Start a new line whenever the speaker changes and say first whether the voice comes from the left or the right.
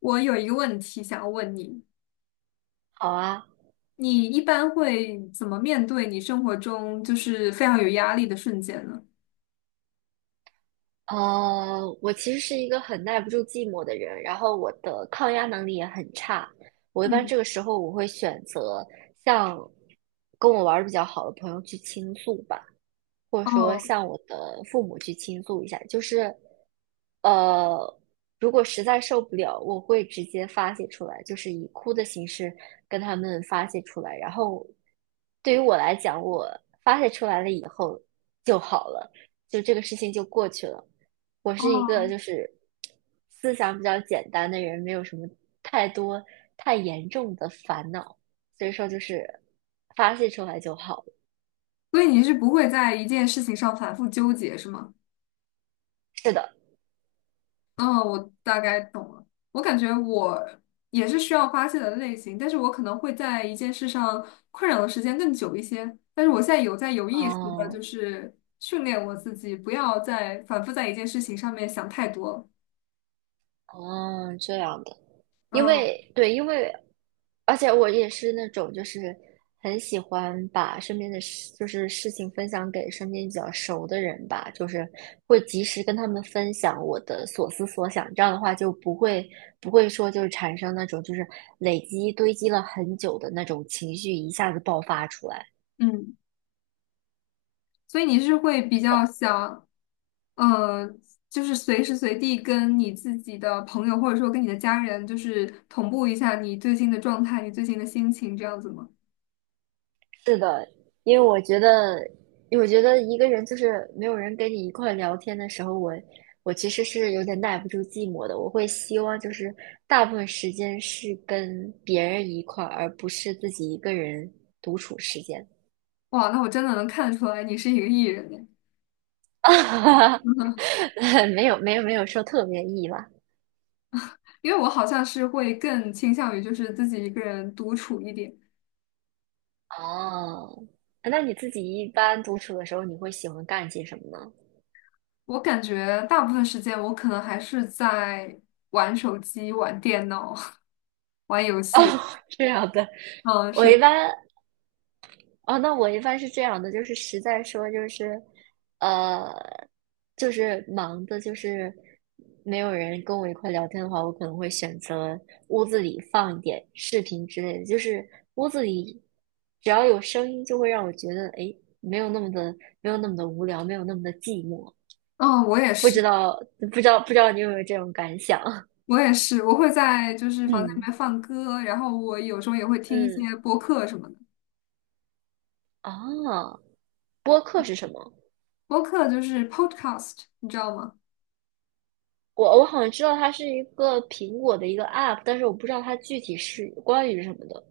left: 我有一个问题想要问你，
right: 好啊。
left: 你一般会怎么面对你生活中就是非常有压力的瞬间呢？
right: 我其实是一个很耐不住寂寞的人，然后我的抗压能力也很差。我一般
left: 嗯，
right: 这个时候我会选择向跟我玩的比较好的朋友去倾诉吧。或者说
left: 哦
right: 向我的父母去倾诉一下。呃，如果实在受不了，我会直接发泄出来，就是以哭的形式跟他们发泄出来。然后，对于我来讲，我发泄出来了以后就好了，就这个事情就过去了。我是一
left: 哦，
right: 个就是思想比较简单的人，没有什么太多太严重的烦恼，所以说就是发泄出来就好了。
left: 所以你是不会在一件事情上反复纠结，是吗？
right: 是的。
left: 嗯，我大概懂了。我感觉我也是需要发泄的类型，但是我可能会在一件事上困扰的时间更久一些。但是我现在有在有意识的，
right: 哦。
left: 就是训练我自己，不要再反复在一件事情上面想太多了。
right: 哦，这样的。因
left: 嗯
right: 为对，因为而且我也是那种就是很喜欢把身边的事，就是事情分享给身边比较熟的人吧，就是会及时跟他们分享我的所思所想，这样的话就不会说就是产生那种就是累积堆积了很久的那种情绪一下子爆发出来。
left: 嗯。所以你是会比较想，呃，就是随时随地跟你自己的朋友或者说跟你的家人，就是同步一下你最近的状态，你最近的心情这样子吗？
right: 是的。因为我觉得，因为我觉得一个人就是没有人跟你一块聊天的时候，我其实是有点耐不住寂寞的。我会希望就是大部分时间是跟别人一块儿，而不是自己一个人独处时间。
left: 哇，那我真的能看得出来你是一个 E 人耶，
right: 没有没有没有说特别意吧？
left: 因为我好像是会更倾向于就是自己一个人独处一点。
right: 哦，那你自己一般独处的时候，你会喜欢干些什么呢？
left: 我感觉大部分时间我可能还是在玩手机、玩电脑、玩游
right: 哦，
left: 戏。
right: 这样的。
left: 嗯，
right: 我一
left: 是，
right: 般我一般是这样的，就是实在说，就是，呃，就是忙的，就是没有人跟我一块聊天的话，我可能会选择屋子里放一点视频之类的，就是屋子里只要有声音，就会让我觉得，哎，没有那么的，没有那么的无聊，没有那么的寂寞。
left: 嗯，我也是。
right: 不知道你有没有这种感想？
left: 我也是，我会在就是房间里
right: 嗯
left: 面放歌，然后我有时候也会听一
right: 嗯。
left: 些播客什么的。
right: 啊，播客是什么？
left: 播客就是 podcast，你知道吗？
right: 我好像知道它是一个苹果的一个 app,但是我不知道它具体是关于什么的。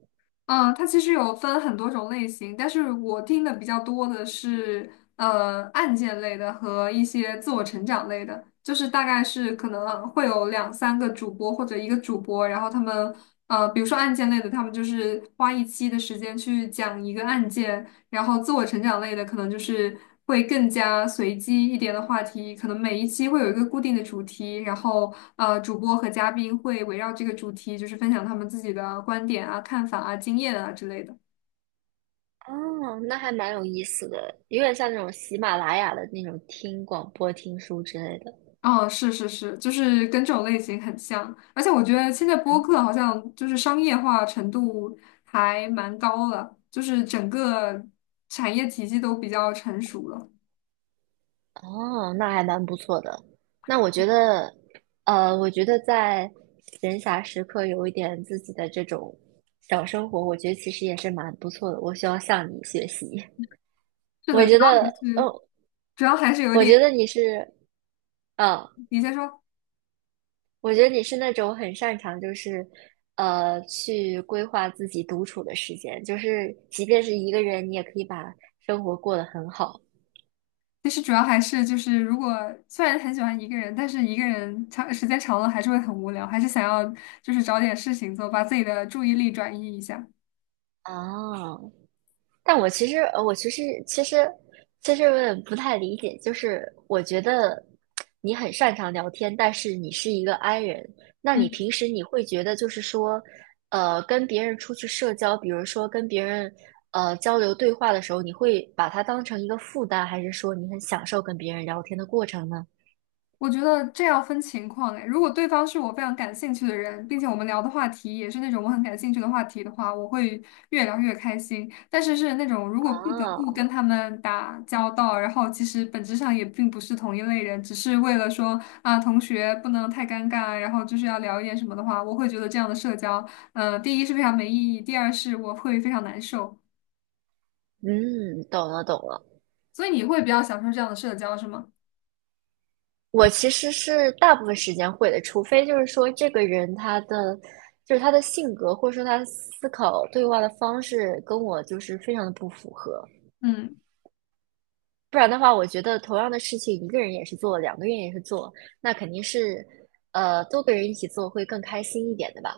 left: 嗯，它其实有分很多种类型，但是我听的比较多的是案件类的和一些自我成长类的，就是大概是可能会有两三个主播或者一个主播，然后他们比如说案件类的，他们就是花一期的时间去讲一个案件。然后自我成长类的可能就是会更加随机一点的话题，可能每一期会有一个固定的主题，然后主播和嘉宾会围绕这个主题，就是分享他们自己的观点啊、看法啊、经验啊之类的。
right: 哦，那还蛮有意思的，有点像那种喜马拉雅的那种听广播、听书之类的。
left: 哦，是是是，就是跟这种类型很像，而且我觉得现在播
right: 嗯。
left: 客好像就是商业化程度还蛮高了，就是整个产业体系都比较成熟了。
right: 哦，那还蛮不错的。那我觉得，呃，我觉得在闲暇时刻有一点自己的这种小生活，我觉得其实也是蛮不错的。我需要向你学习。
left: 是
right: 我
left: 的，主
right: 觉
left: 要还
right: 得，嗯，
left: 是主要还是有
right: 我
left: 点，
right: 觉得你是，嗯、
left: 你先说。
right: 我觉得你是那种很擅长，去规划自己独处的时间，就是即便是一个人，你也可以把生活过得很好
left: 其实主要还是就是，如果虽然很喜欢一个人，但是一个人长时间长了还是会很无聊，还是想要就是找点事情做，把自己的注意力转移一下。
right: 啊。但我其实有点不太理解，就是我觉得你很擅长聊天，但是你是一个 I 人，那你
left: 嗯。
right: 平时你会觉得就是说，跟别人出去社交，比如说跟别人交流对话的时候，你会把它当成一个负担，还是说你很享受跟别人聊天的过程呢？
left: 我觉得这要分情况哎，如果对方是我非常感兴趣的人，并且我们聊的话题也是那种我很感兴趣的话题的话，我会越聊越开心。但是是那种如果不得
right: 啊，
left: 不跟他们打交道，然后其实本质上也并不是同一类人，只是为了说啊同学不能太尴尬，然后就是要聊一点什么的话，我会觉得这样的社交，第一是非常没意义，第二是我会非常难受。
right: 嗯，懂了懂了。
left: 所以你会比较享受这样的社交是吗？
right: 我其实是大部分时间会的，除非就是说这个人他的就是他的性格或者说他的思考对话的方式跟我就是非常的不符合，
left: 嗯。
right: 不然的话，我觉得同样的事情一个人也是做，两个人也是做，那肯定是多个人一起做会更开心一点的吧。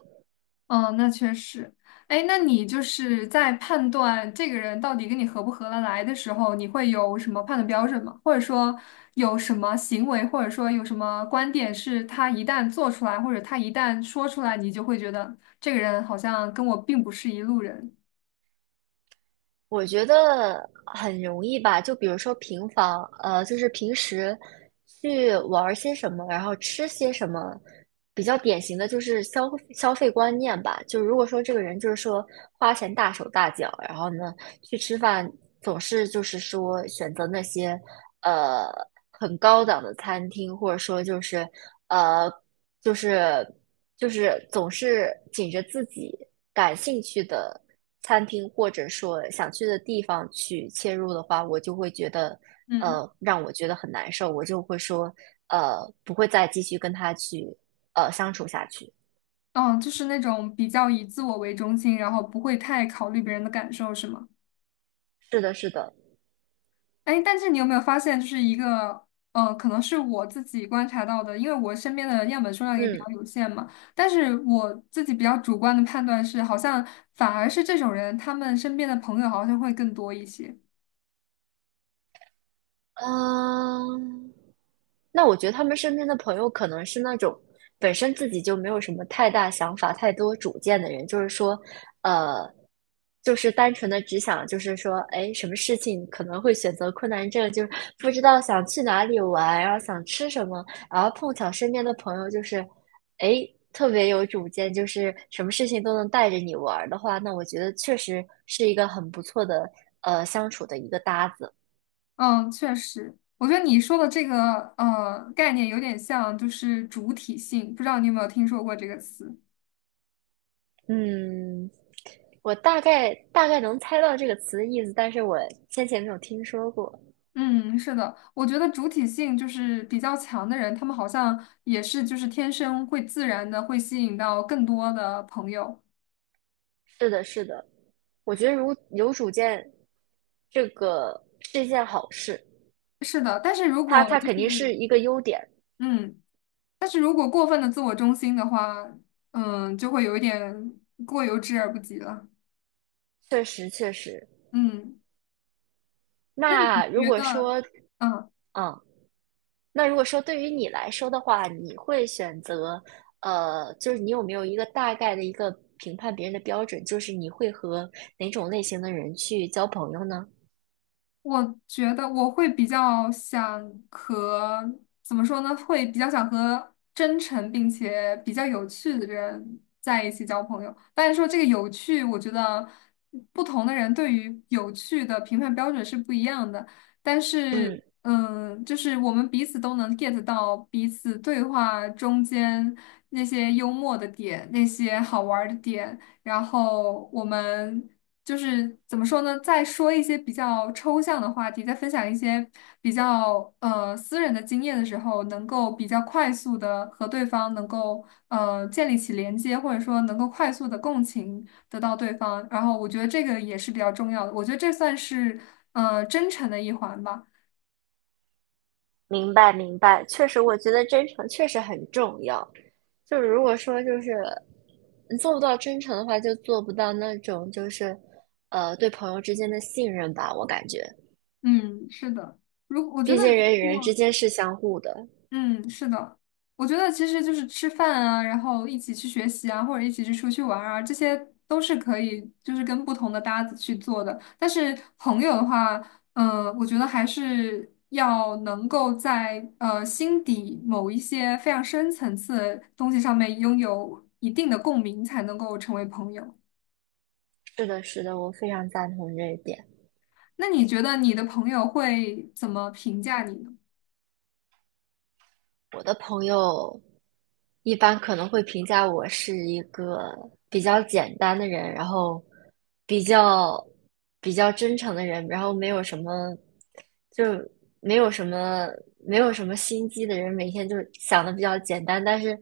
left: 哦，那确实。哎，那你就是在判断这个人到底跟你合不合得来的时候，你会有什么判断标准吗？或者说有什么行为，或者说有什么观点，是他一旦做出来，或者他一旦说出来，你就会觉得这个人好像跟我并不是一路人。
right: 我觉得很容易吧，就比如说平房，呃，就是平时去玩儿些什么，然后吃些什么，比较典型的就是消费观念吧。就如果说这个人就是说花钱大手大脚，然后呢去吃饭总是就是说选择那些呃很高档的餐厅，或者说呃就是。总是紧着自己感兴趣的餐厅或者说想去的地方去切入的话，我就会觉得，
left: 嗯，
right: 让我觉得很难受，我就会说，不会再继续跟他去，相处下去。
left: 哦，就是那种比较以自我为中心，然后不会太考虑别人的感受，是吗？
right: 是的，是的。
left: 哎，但是你有没有发现，就是一个，可能是我自己观察到的，因为我身边的样本数量也比
right: 嗯。
left: 较有限嘛。但是我自己比较主观的判断是，好像反而是这种人，他们身边的朋友好像会更多一些。
right: 嗯、那我觉得他们身边的朋友可能是那种本身自己就没有什么太大想法、太多主见的人，就是说，呃，就是单纯的只想，就是说，哎，什么事情可能会选择困难症，就是不知道想去哪里玩，然后想吃什么，然后碰巧身边的朋友就是，哎，特别有主见，就是什么事情都能带着你玩儿的话，那我觉得确实是一个很不错的相处的一个搭子。
left: 嗯，确实，我觉得你说的这个概念有点像，就是主体性，不知道你有没有听说过这个词？
right: 嗯，我大概能猜到这个词的意思，但是我先前没有听说过。
left: 嗯，是的，我觉得主体性就是比较强的人，他们好像也是就是天生会自然的会吸引到更多的朋友。
right: 是的，是的，我觉得如有主见，这个是一件好事，
left: 是的，
right: 它它肯定是一个优点。
left: 嗯，但是如果过分的自我中心的话，就会有一点过犹之而不及了。
right: 确实确实。
left: 嗯，那你
right: 那如
left: 觉
right: 果
left: 得，
right: 说，
left: 嗯，
right: 嗯，那如果说对于你来说的话，你会选择，就是你有没有一个大概的一个评判别人的标准，就是你会和哪种类型的人去交朋友呢？
left: 我觉得我会比较想和，怎么说呢？会比较想和真诚并且比较有趣的人在一起交朋友。但是说这个有趣，我觉得不同的人对于有趣的评判标准是不一样的。但是，
right: 嗯。
left: 就是我们彼此都能 get 到彼此对话中间那些幽默的点，那些好玩儿的点。然后我们就是怎么说呢？在说一些比较抽象的话题，在分享一些比较私人的经验的时候，能够比较快速的和对方能够建立起连接，或者说能够快速的共情得到对方。然后我觉得这个也是比较重要的，我觉得这算是真诚的一环吧。
right: 明白明白，确实，我觉得真诚确实很重要。就是如果说就是你做不到真诚的话，就做不到那种就是对朋友之间的信任吧。我感觉，
left: 嗯，是的。我觉
right: 毕
left: 得
right: 竟
left: 如
right: 人与人
left: 果
right: 之间是相互的。
left: 嗯，是的，我觉得其实就是吃饭啊，然后一起去学习啊，或者一起去出去玩儿啊，这些都是可以，就是跟不同的搭子去做的。但是朋友的话，我觉得还是要能够在心底某一些非常深层次的东西上面拥有一定的共鸣，才能够成为朋友。
right: 是的，是的，我非常赞同这一点。
left: 那你觉得你的朋友会怎么评价你呢？
right: 我的朋友一般可能会评价我是一个比较简单的人，然后比较比较真诚的人，然后没有什么就没有什么没有什么心机的人，每天就想的比较简单，但是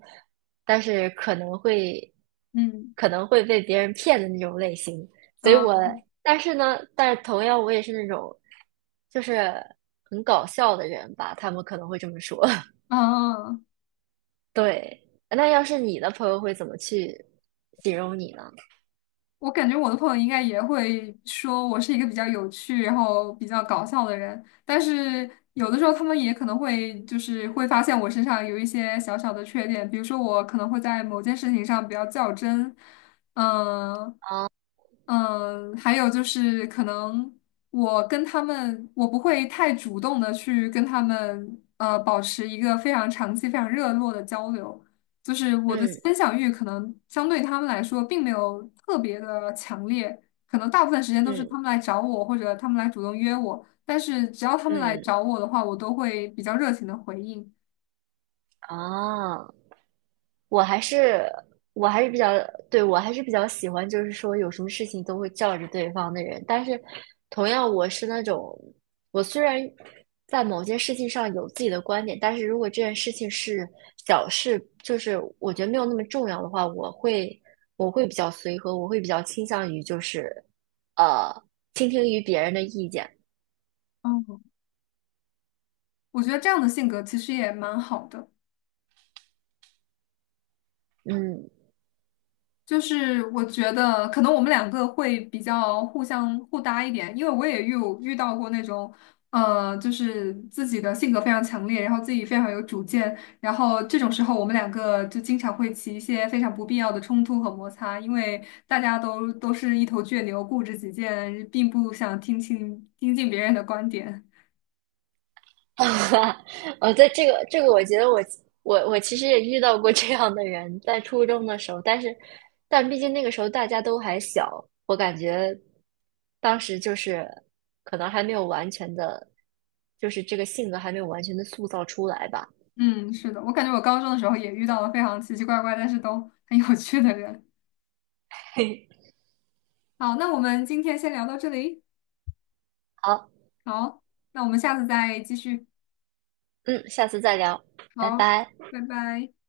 right: 但是可能会
left: 嗯，
right: 可能会被别人骗的那种类型。所以我
left: 嗯
right: 但是呢，但是同样我也是那种就是很搞笑的人吧，他们可能会这么说。
left: 嗯。啊
right: 对，那要是你的朋友会怎么去形容你呢？
left: 我感觉我的朋友应该也会说我是一个比较有趣，然后比较搞笑的人，但是有的时候他们也可能会就是会发现我身上有一些小小的缺点，比如说我可能会在某件事情上比较较真，嗯
right: 啊，
left: 嗯，还有就是可能我跟他们，我不会太主动的去跟他们保持一个非常长期、非常热络的交流。就是我的
right: 嗯
left: 分享欲可能相对他们来说并没有特别的强烈，可能大部分时间都是
right: 嗯
left: 他们来找我或者他们来主动约我，但是只要他们来
right: 嗯，
left: 找我的话，我都会比较热情的回应。
right: 啊。我还是我还是比较，对，我还是比较喜欢，就是说有什么事情都会叫着对方的人。但是，同样我是那种，我虽然在某件事情上有自己的观点，但是如果这件事情是小事，就是我觉得没有那么重要的话，我会比较随和，我会比较倾向于就是呃倾听于别人的意见。
left: 嗯，我觉得这样的性格其实也蛮好的。
right: 嗯。
left: 就是我觉得可能我们两个会比较互相互搭一点，因为我也遇到过那种，就是自己的性格非常强烈，然后自己非常有主见，然后这种时候我们两个就经常会起一些非常不必要的冲突和摩擦，因为大家都是一头倔牛，固执己见，并不想听进别人的观点。
right: 啊哦，在我觉得我其实也遇到过这样的人，在初中的时候，但毕竟那个时候大家都还小，我感觉当时就是可能还没有完全的，就是这个性格还没有完全的塑造出来吧。
left: 嗯，是的，我感觉我高中的时候也遇到了非常奇奇怪怪，但是都很有趣的人。好，那我们今天先聊到这里。
right: 好，
left: 好，那我们下次再继续。
right: 嗯，下次再聊，拜
left: 好，
right: 拜。
left: 拜拜。